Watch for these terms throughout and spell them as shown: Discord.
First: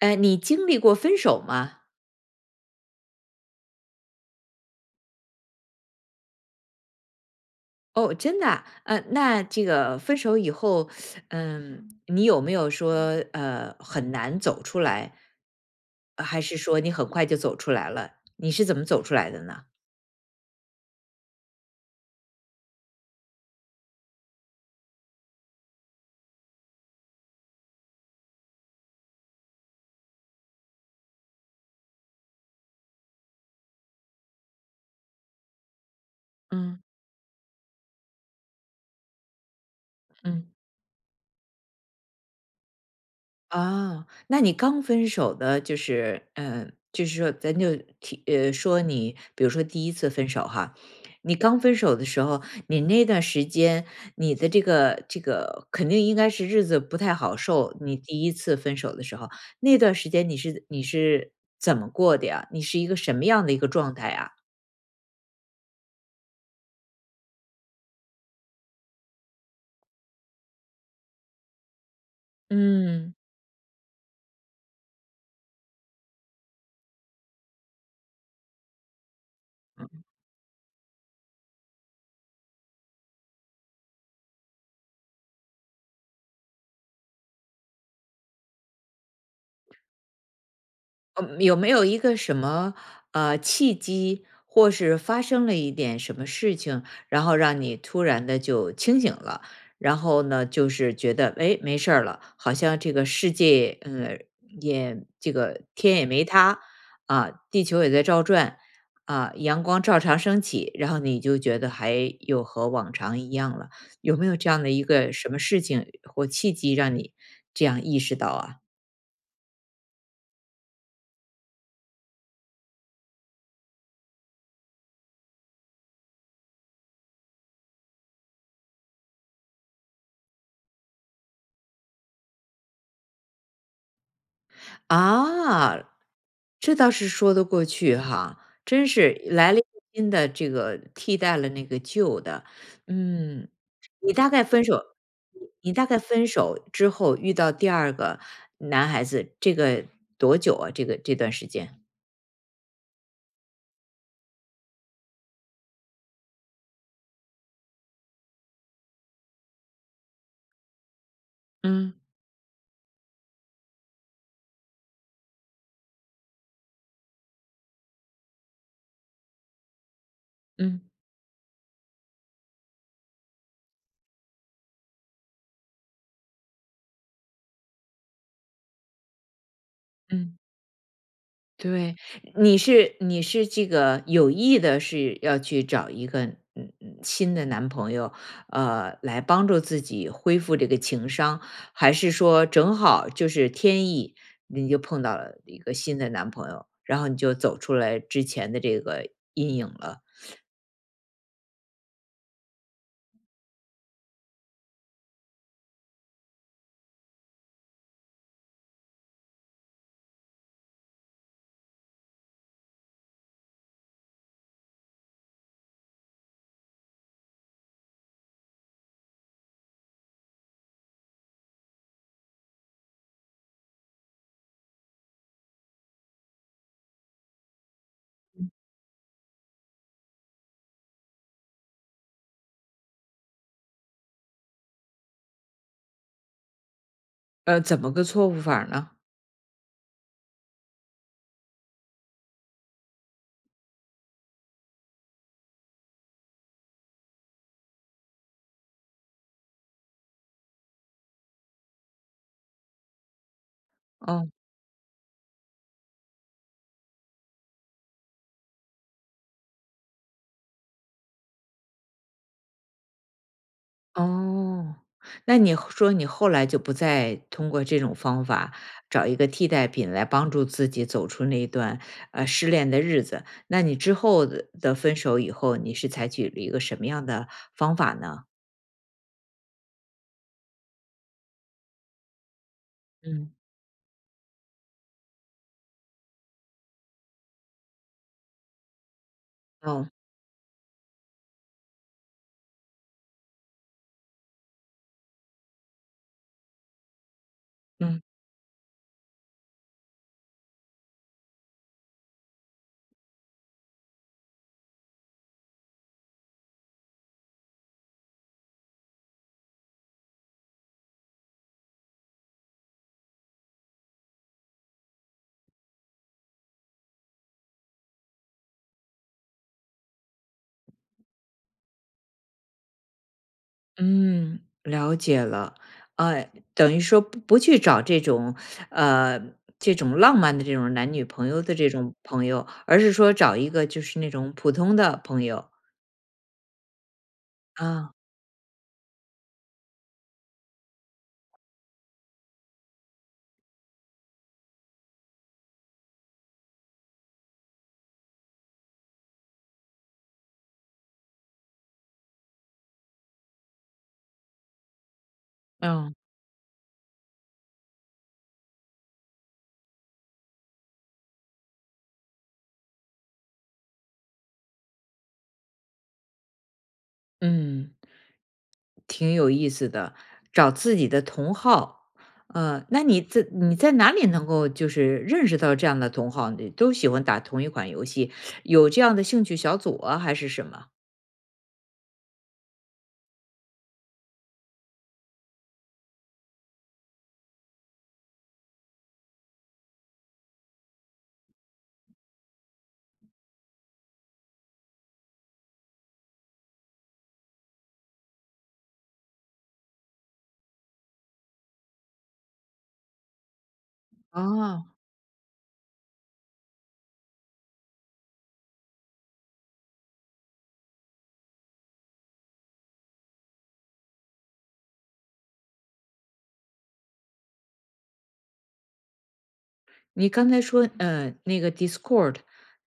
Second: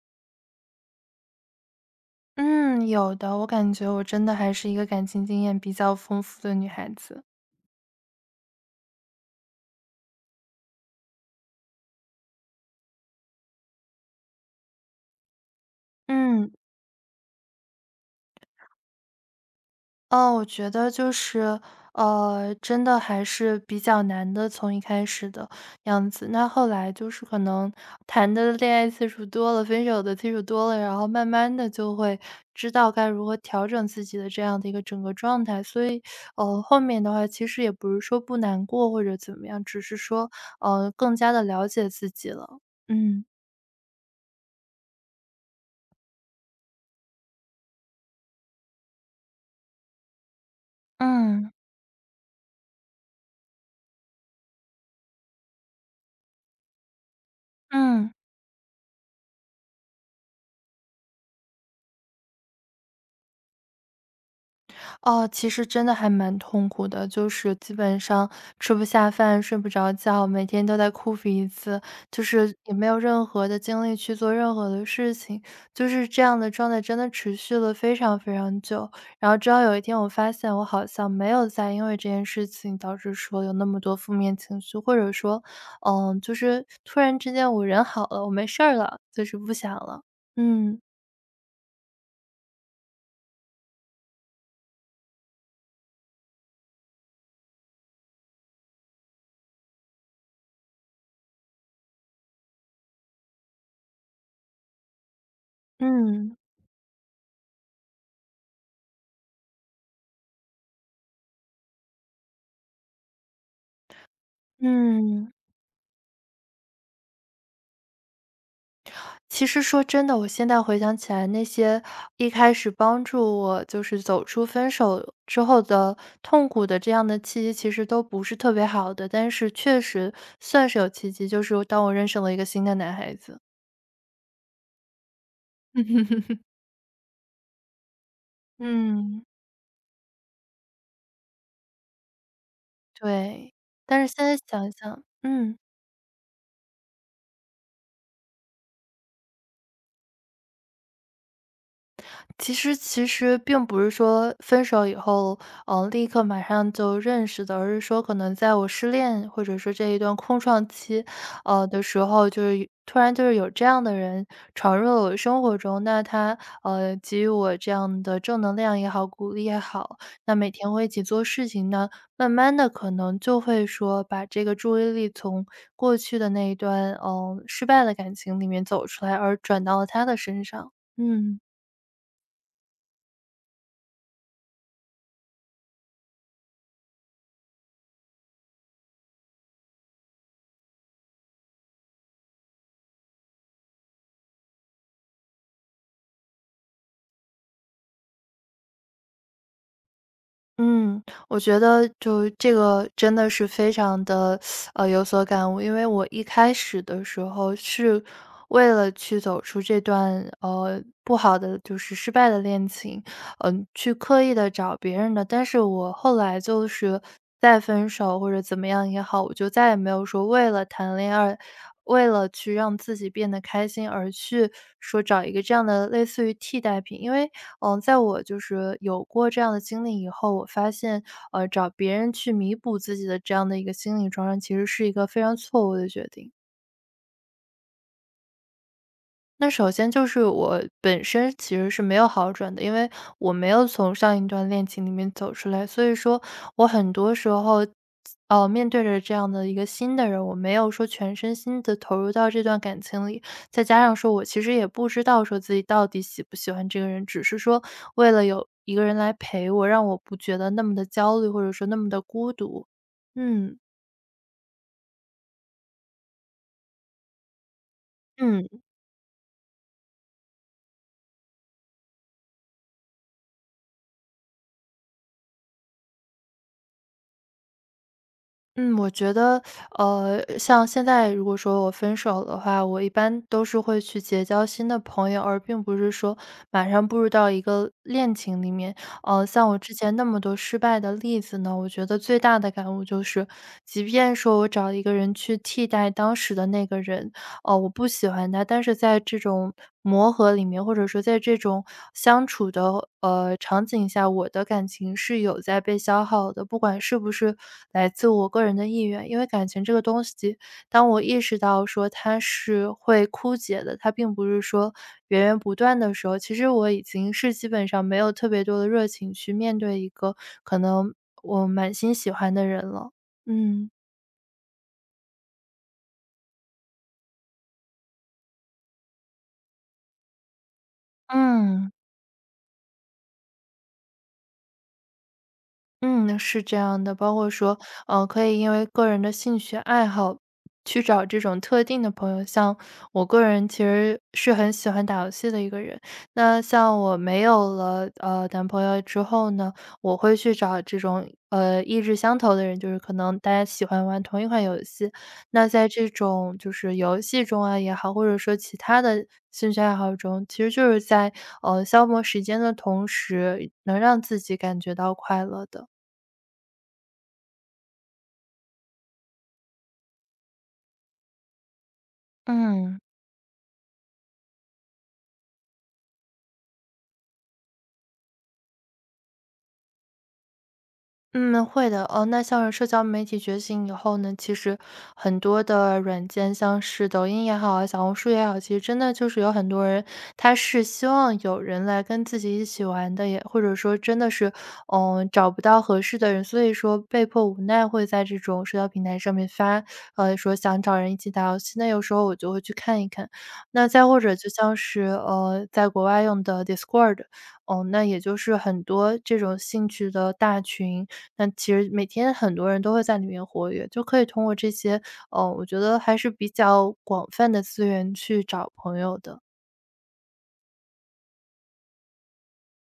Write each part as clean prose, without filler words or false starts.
你经历过分手吗？嗯，有的，我感觉我真的还是一个感情经验比较丰富的女孩子。哦，真的啊那这个分手以后，嗯，你有没有说，很难走出来？还嗯，是说你很快就走出来了？你是怎么走出来的呢？哦，我觉得就是，真的还是比较难的，从一开始的样子，那后来就是可能谈的恋爱次数多了，分手的次数多了，然后慢慢的就会知道该如何调整自己的这样的一个整个状态。所以，后嗯面的话其实也不是说不难过或者怎么样，只是说，嗯。更加的了解自己了。嗯，哦，那你刚分手的，就是，嗯，就是说，咱就提，说你，比如说第一次分手哈，你嗯。刚分手的时候，你那段时间，你的这个肯定应该是日子不太好受。你嗯，第一次分手的时候，那段时间你是怎么过的呀？你是一个什么样的一个状态啊？哦，其实真的还蛮痛苦的，就是基本上吃不下饭、睡不着觉，每天都在哭鼻子，就是也没有嗯任何的精力去做任何的事情，就是这样的状态真的持续了非常非常久。然后直到有一天，我发现我好像没有再因为这件事情导致说有那么多负面情绪，或者说，就是突然之间我人好了，我没事儿了，就是不想了。嗯嗯，有没有一个什么契机，或是发生了一点什么事情，然后让你突然的就清醒了，然后呢，就是觉得哎没事儿了，好像这个世界也这个天也没嗯塌啊，地球也在照转啊，阳光照常升起，然后你就觉得还有和往常一样了，有没有这样的一个什嗯。么事情或契机让你这样意识到啊？其实说真的，我现在回想起来，那些一开始帮助我就是走出分手之后的痛苦的这样的契机，其实都不是特别好的，但是确实算是有契机，就是当我认识了一个新的男孩子。啊，嗯这倒是说得过去哈，真是嗯，来了一个新的这个替代了那个旧的，嗯，对，但你是现大在概分想一手想，嗯。你大概分手之后遇到第二个男孩子，这个多久啊？这个这段时间？其实并不是说分手以后，立刻马上就认识的，而是说可能在我失恋或者说这一段空窗期，的嗯，时候，就是突然就是有这样的人闯入了我的生活中，那他给予我这样的正能量也好，鼓励也好，那每天嗯，会一起做事情呢，慢慢的可能就会说把这个注意力从过去的那一段失败的感情里面走出来，而转到了他的嗯。身上，嗯。对，你是这个有意的是要去找一个新的男朋友，来帮助自己恢复这个情商，还是说正好就是天意，你就碰到了一个新的男朋友，然后你就走出来之前的这个阴影了？嗯，我觉得就这个真的是非常的，有所感悟。因为我一开始的时候是为了去走出这段，不好的就是失败的恋情，去刻意的找别人的。但是我后来就是再分手或者怎么样也好，我就再也没有说为了谈恋爱，为了去让自己变得开心而去说找一个这样的类似于替代品。因为在我就是有过这样的经历以后，我发现，找别人去弥补自己的这样的一个心理创伤，其实是一个非常错误的决定。怎么个错误法呢？那首先就是我本身其实是没有好转的，因为我没有从上一段恋情里面走出来，所以说我很多时候，面对着这样的一个新的人，我没有说全身心的投入到这段感情里。再加上说我呢？其实也不知道说自己到底喜不喜欢这个人，只是说为了有一个人来陪我，让我不觉得那么的焦虑，或者说那么的孤独。嗯。哦，那你后来就不再通过这种方法嗯。找一个替代品来帮助自己走出那一段失恋的日子，那你之后的分手以后，你是采取了一个什么样的方法呢？嗯，我觉得，像现在如果说我分手的话，我一般嗯，都是会去结交新的朋友，而并不是说马上步入到一个恋情里面。像我之哦，前那么多失败的例子呢，我觉得最大的感悟就是，即便说我找一个人去替代当时的那个人，哦，我不嗯喜欢他，但是在这种磨合里面，或者说在这种相处的场景下，我的感情是有在被消耗的，不管是不是来自我个人的意愿，因为感情这个东西，当我意识到说它是会枯竭的，它并不是说源源不断的时候，其实我已经是基本上没有特别多的热情去面对一个可能我满心喜欢的人了，嗯。嗯，了解了。等于说不去找这种呃这种浪漫的这种男女朋友的这嗯，种朋友，而是说找一个就是那种普通的朋友嗯，是这样的，包括说，啊，可以因为个人的兴趣爱好去找这种特定的朋友。像我个人其实是很喜欢打游戏的一个人，那像我没有了男朋友之后呢，我会去找这种意志相投的人，就是可能大家喜欢玩同一款游戏。那在这嗯种就是游戏中啊也好，或者说其他的兴趣爱好中，其实就是在消磨时间的同时，能让自己感觉到快乐的。嗯。挺有意思的，找自己的同好。嗯。那你在哪里能够就是认识到这样的同好？你都喜欢打同一款游戏，有这样的兴趣小组啊，还是什么？嗯，会的。哦，那像是社交媒体觉醒以后呢，其实很多的软件，像是抖音也好啊，小红书也好，其实真的就是有很多人，他是希望有人来跟自己一起玩的，也或者说真的是，找不到合适的人，所以说被迫无奈会在这种社交平台上面发，说想找人一起打游戏。那有时候我就会去看一看。那再或者就像哦，是在国外用的 Discord,哦，那也就是很多这种兴趣的大群。那其实每天很多人都会在里面活跃，就可以通过这些，我觉得还是比较广泛的资源去找朋友的。你刚才说，那个 Discord，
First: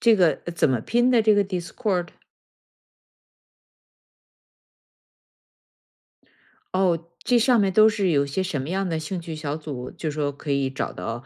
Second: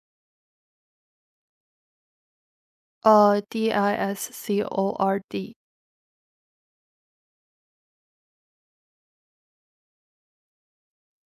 这个怎么拼的？这个 Discord，DISCORD。哦，这上面都是有些什么样的兴趣小组？就说可以找到，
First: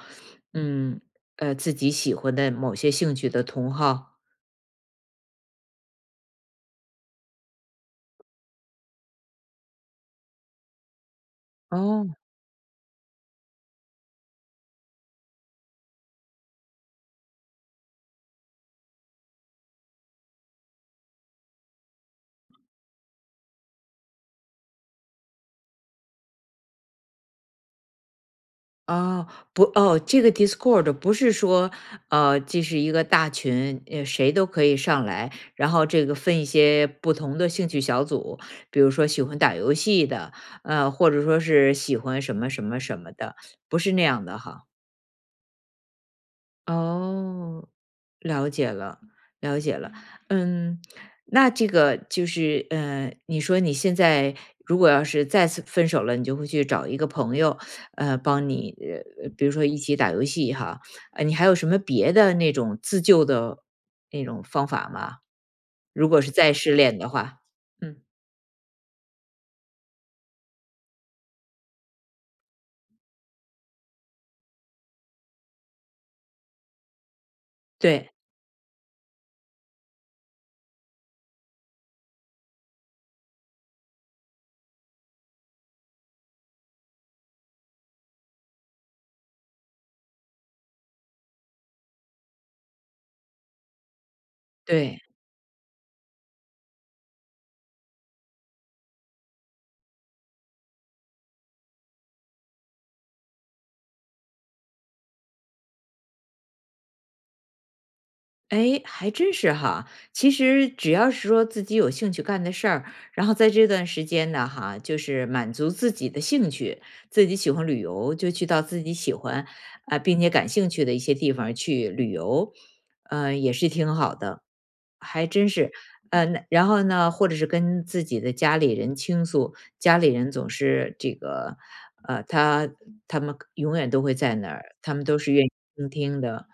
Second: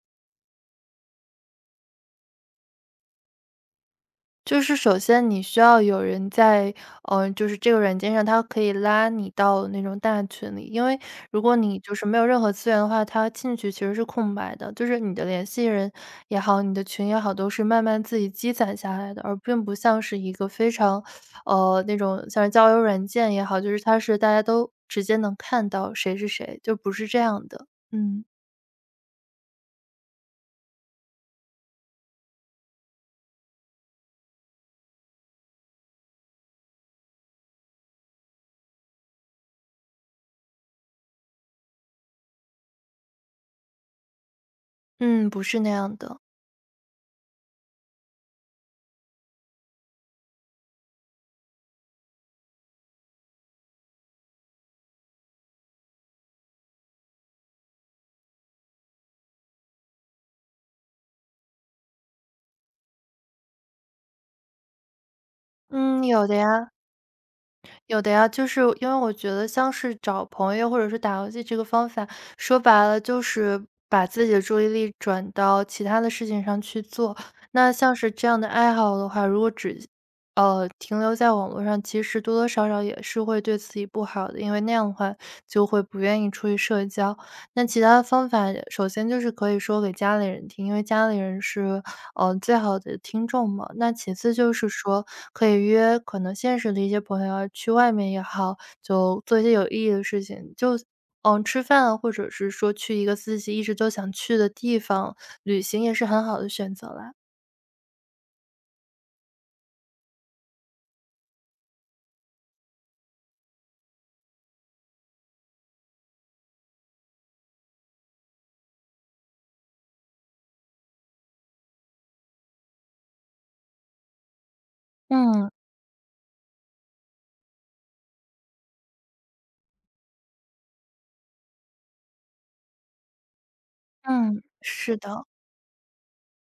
嗯，自己喜欢的某些兴趣的同好。就是首先你需要有人在，就是这个软件上，它可以拉你到那种大群里。因为如果你就是没哦，有任何资源的话，它进去其实是空白的，就是你的联系人也好，你的群也好，都是慢慢自己积攒下来的，而并不像是一个非常，那种像是交友软件也好，就是它是大家都直接能看到谁是谁，就不是这样的。嗯，哦，不，哦，这个 Discord 不是说，这是一个大群，谁都可以上来，然后这个分一些不同的兴趣小组，比如说喜欢打游戏的，或者说是喜欢什么什么什么的，不是那样的哈。嗯，不是那样的。哦，了解了，了解了。嗯，那这个就是，你说你现在如果要是再次分手了，你就会去找一个朋友，帮你，比如说一起打游戏哈，你还有什么别的那种自救的那种方法吗？嗯，如果有是的再呀。失恋的话，嗯，有的呀，就是因为我觉得像是找朋友或者是打游戏这个方法，说白了就是把自己的注意力转到其他的事情上去做。那像是对这样的爱好的话，如果只停留在网络上，其实多多少少也是会对自己不好的，因为那样的话就会不愿意出去社交。那其他的方法，首先就是可以说给家里人听，因为家里人是，最好的听众嘛。那其次就是对。说，可以约可能现实的一些朋友啊，去外面也好，就做一些有意义的事情，就吃饭啊，或者是说去一个自己一直都想去的地方，旅行也是很好的选择啦。哎，还真是哈。其实只要是说自己有兴趣干的事儿，然后在这段时间呢，哈，就是满足自己的兴趣，自己喜欢旅游，就去到自己喜欢啊、并且感兴趣的一些地方去旅游，也是挺好的。还嗯，真是，那然后呢，或者是跟自己的家里人倾诉，家里人总是这个，呃，他他们永远都会在嗯，那儿，他是们都的，是愿意倾听的。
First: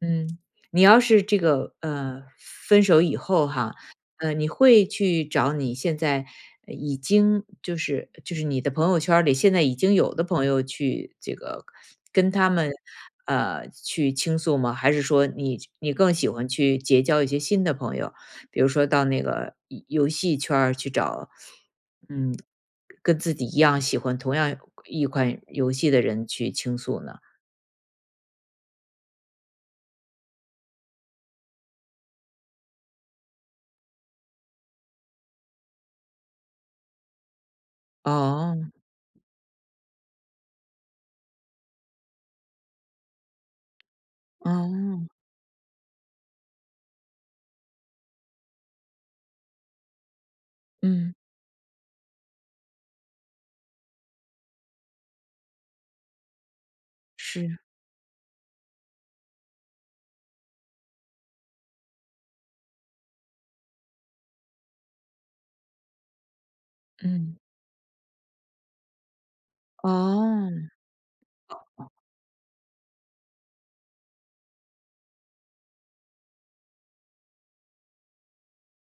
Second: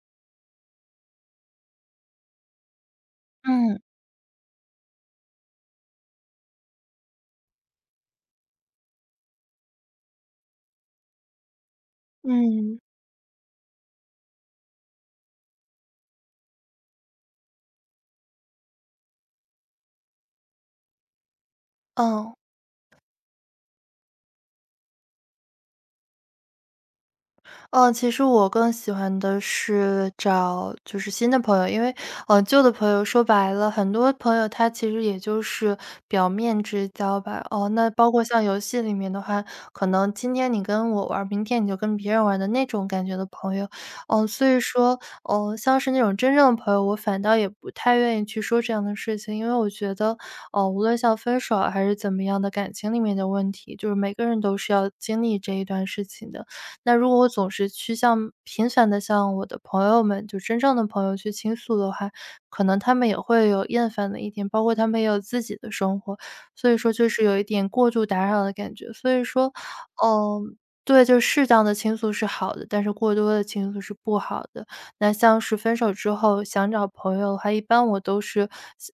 嗯，你要是这个，分手以后哈，嗯，你会去找你现在已经就是你的朋友圈儿里现在已经有的朋友去这个跟他们，嗯，去倾诉吗？还是说你更喜欢去结交一些新的朋友，比如说到那个游戏圈儿去找，嗯。嗯，跟自己一样喜欢同样一款游戏的人去倾诉呢？嗯，其实我更喜欢的是找就是新的朋友，因为，旧的朋友说白了，很多朋友他其实也就是表面之交吧。哦，那包括像游哦，戏里面的话，可能今天你跟我玩儿明天你就跟别人玩的那种感觉的朋友。所以说，哦，像是那种真正的朋友，我反倒也不太愿意去说这样的事情，因为我觉得，哦，无论嗯。像分手啊还是怎么样的感情里面的问题，就是每个人都是要经历这一段事情的。那如果我总是，是去向频繁的向我的朋友们，就真正的朋友去倾诉的话，可能他们也会有厌烦的一天，包括他们也有自己的生活，所以说就是嗯。有一点过度打扰的感觉。所以说，嗯，哦，对，就适当的倾诉是好的，但是过多的倾诉是不好的。那像是分手之后想找朋友的话，一般我都是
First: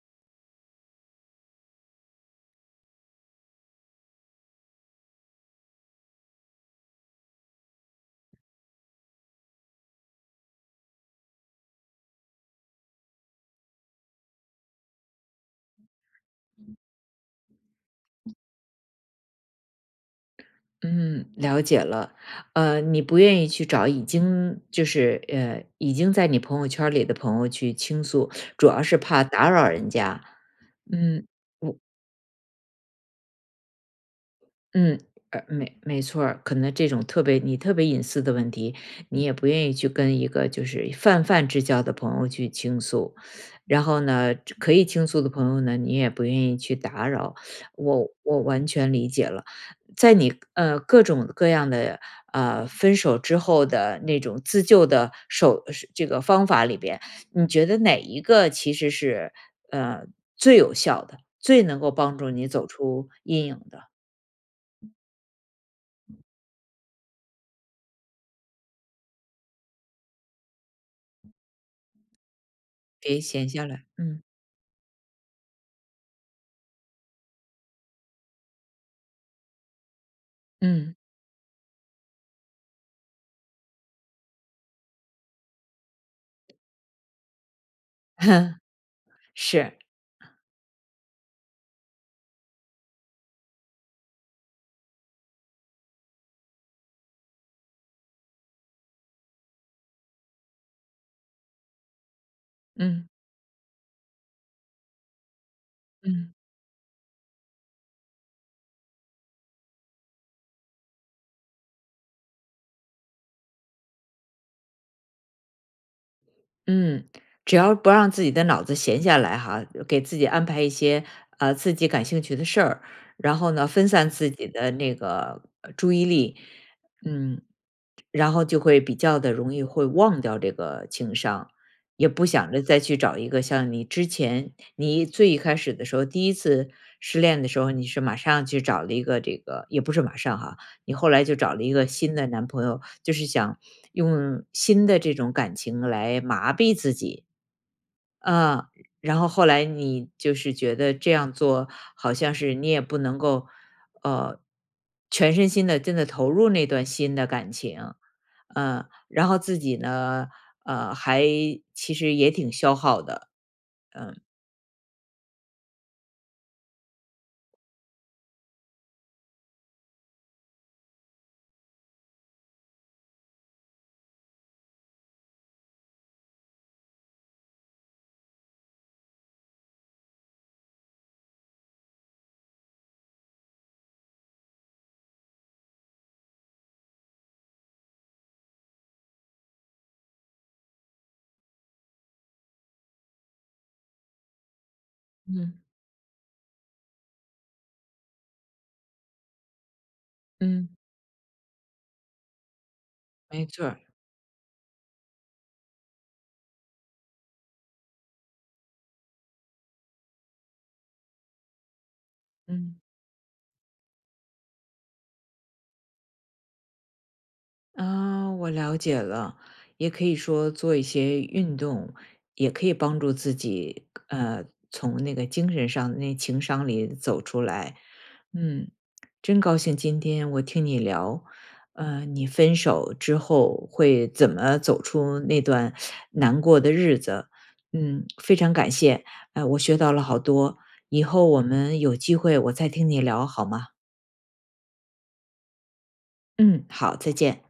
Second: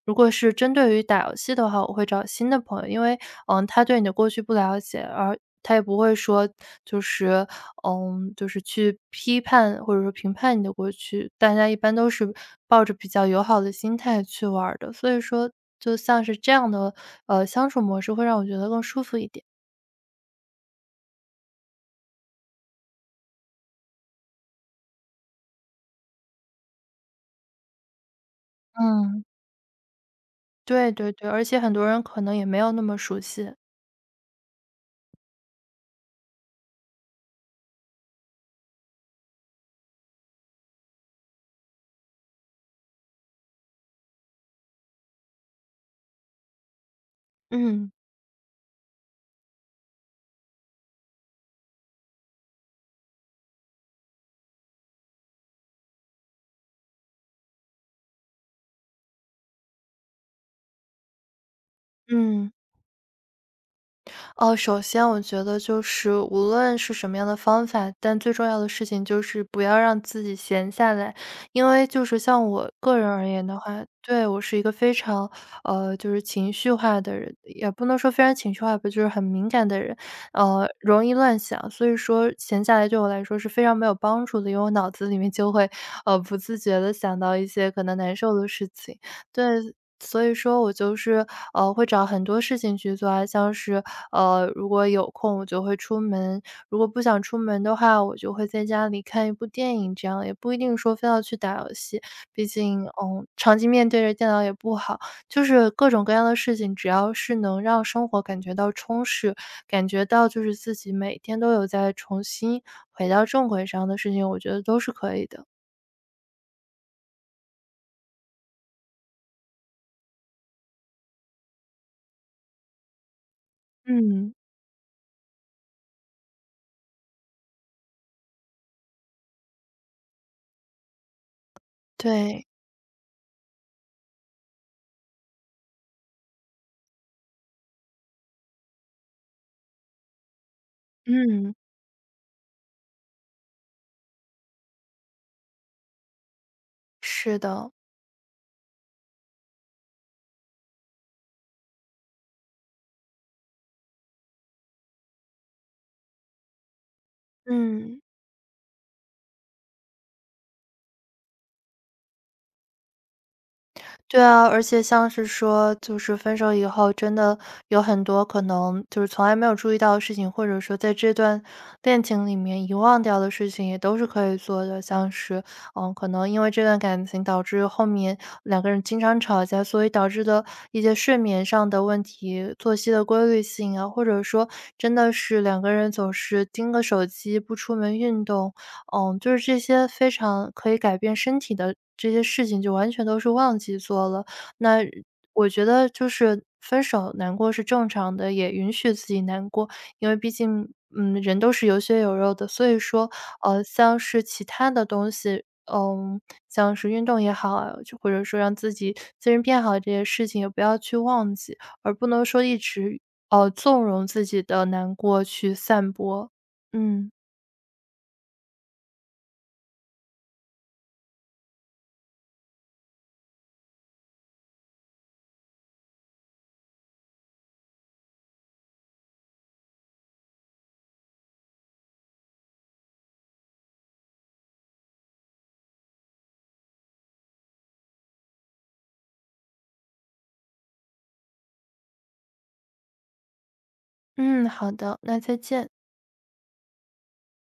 如果是针对于打游戏的话，我会找新的朋友，因为，他对你的过去不了解，而他也不会说就是就是去批判或者说评判你的过去，大家一般都是抱着比较友好的心态去玩儿的。所以说就像是这样的，相处模式会让我觉得更舒服一点。嗯，了解了。你不愿意去找已经就是已经在你朋友圈儿里的朋友去倾诉，主要是嗯，怕打扰人家。对对嗯，对，而且很我多人可能也没有那么熟悉。嗯，没没错儿可能这种特别你特别隐私的问题，你也不愿意去跟一个就是泛泛之交的朋友去倾诉，然后呢，可以倾诉的朋友呢，你也不愿意去打扰，嗯，我完全理解了。在你各种各样的分手之后的那种自救的手是这个方法里边，你觉得哪一个其实是呃最有效的，最能够帮助你嗯。走出阴影的？哦，首先我觉得就是无论是什么样的方法，但最重要的事情就是不要让自己闲下来。因为就是像我个人别而言闲的下话，来，嗯。对，我是一个非常，就是情绪化的人，也不能说非常情绪化吧，就是很敏感的人，嗯，容易乱想。所以说闲下来对我来说是非常没有帮助的，因为我脑子里面就会，不自觉的想到一些可能难受的 事情。对，是，所以说我就是，会找很多事情去做啊，像是如果有空我就会出门，如果不想出门的话，我就会在家里看一部电影，这样也不一定说非要去打游戏。毕竟，嗯长期面对着电脑也不好。就是各种各样嗯。的事情，只要是能让生活感觉到充实，感觉到就是自己每天都有在重新回到正轨上的事情，我觉得都是可以的。嗯，只要不让自己的脑子闲下来哈，给自己安排一些，自己感兴趣的事儿，然后呢，分散自嗯，己的那个，注意力，嗯，然后就会比较的容易会忘掉这个情商，也不对，想着再去找一个像你之前你最一开始的时候，第一次失恋的时候，你是马上去找了一个这个也不是马上哈，你后来就嗯，找了一个新的男朋友，就是想用新的这种感情来麻痹自己。是的，啊，然后后来你就是觉得这样做好像是你也不能够，呃，全身心的真的投入那段新的感情。嗯。嗯。然后自己呢，呃，还其实也挺消耗的。对啊，而且像是说，就是分手以后，真的有很多可能就是从来没有注意到的事情，或者说在这段恋情里面遗忘掉的事情，也都是可以做的。像是，可能因为这段感情导致后面两个人经常吵架，所以导致的一些睡眠上的问题、作息的规律性啊，或者说真的是两个人总是盯个手机不出门运动，就是这些非常可以改变身体的这些事情，就完全都是忘记做了。那我嗯觉得就是分手难过是正常的，也允许自己难过，因为毕嗯，竟，人都是有血有肉的。所以说，没错儿，像是其他的东西，嗯，像是运动也好啊，就或者说让自己精神变好这些事情，也不要去忘记，而不能说一嗯。直，纵容自己的难过去散播。嗯。啊，我了解了。也可以说做一些运动，也可以帮助自己，从那个精神上、那情商里走出来。嗯，真高兴今天我听你聊，你分手之后会怎么走出那段难过的日子。嗯，非常感谢，我学到了好多，以后我们有机会我再听你聊好吗？嗯，好的，那再见。嗯，好，再见。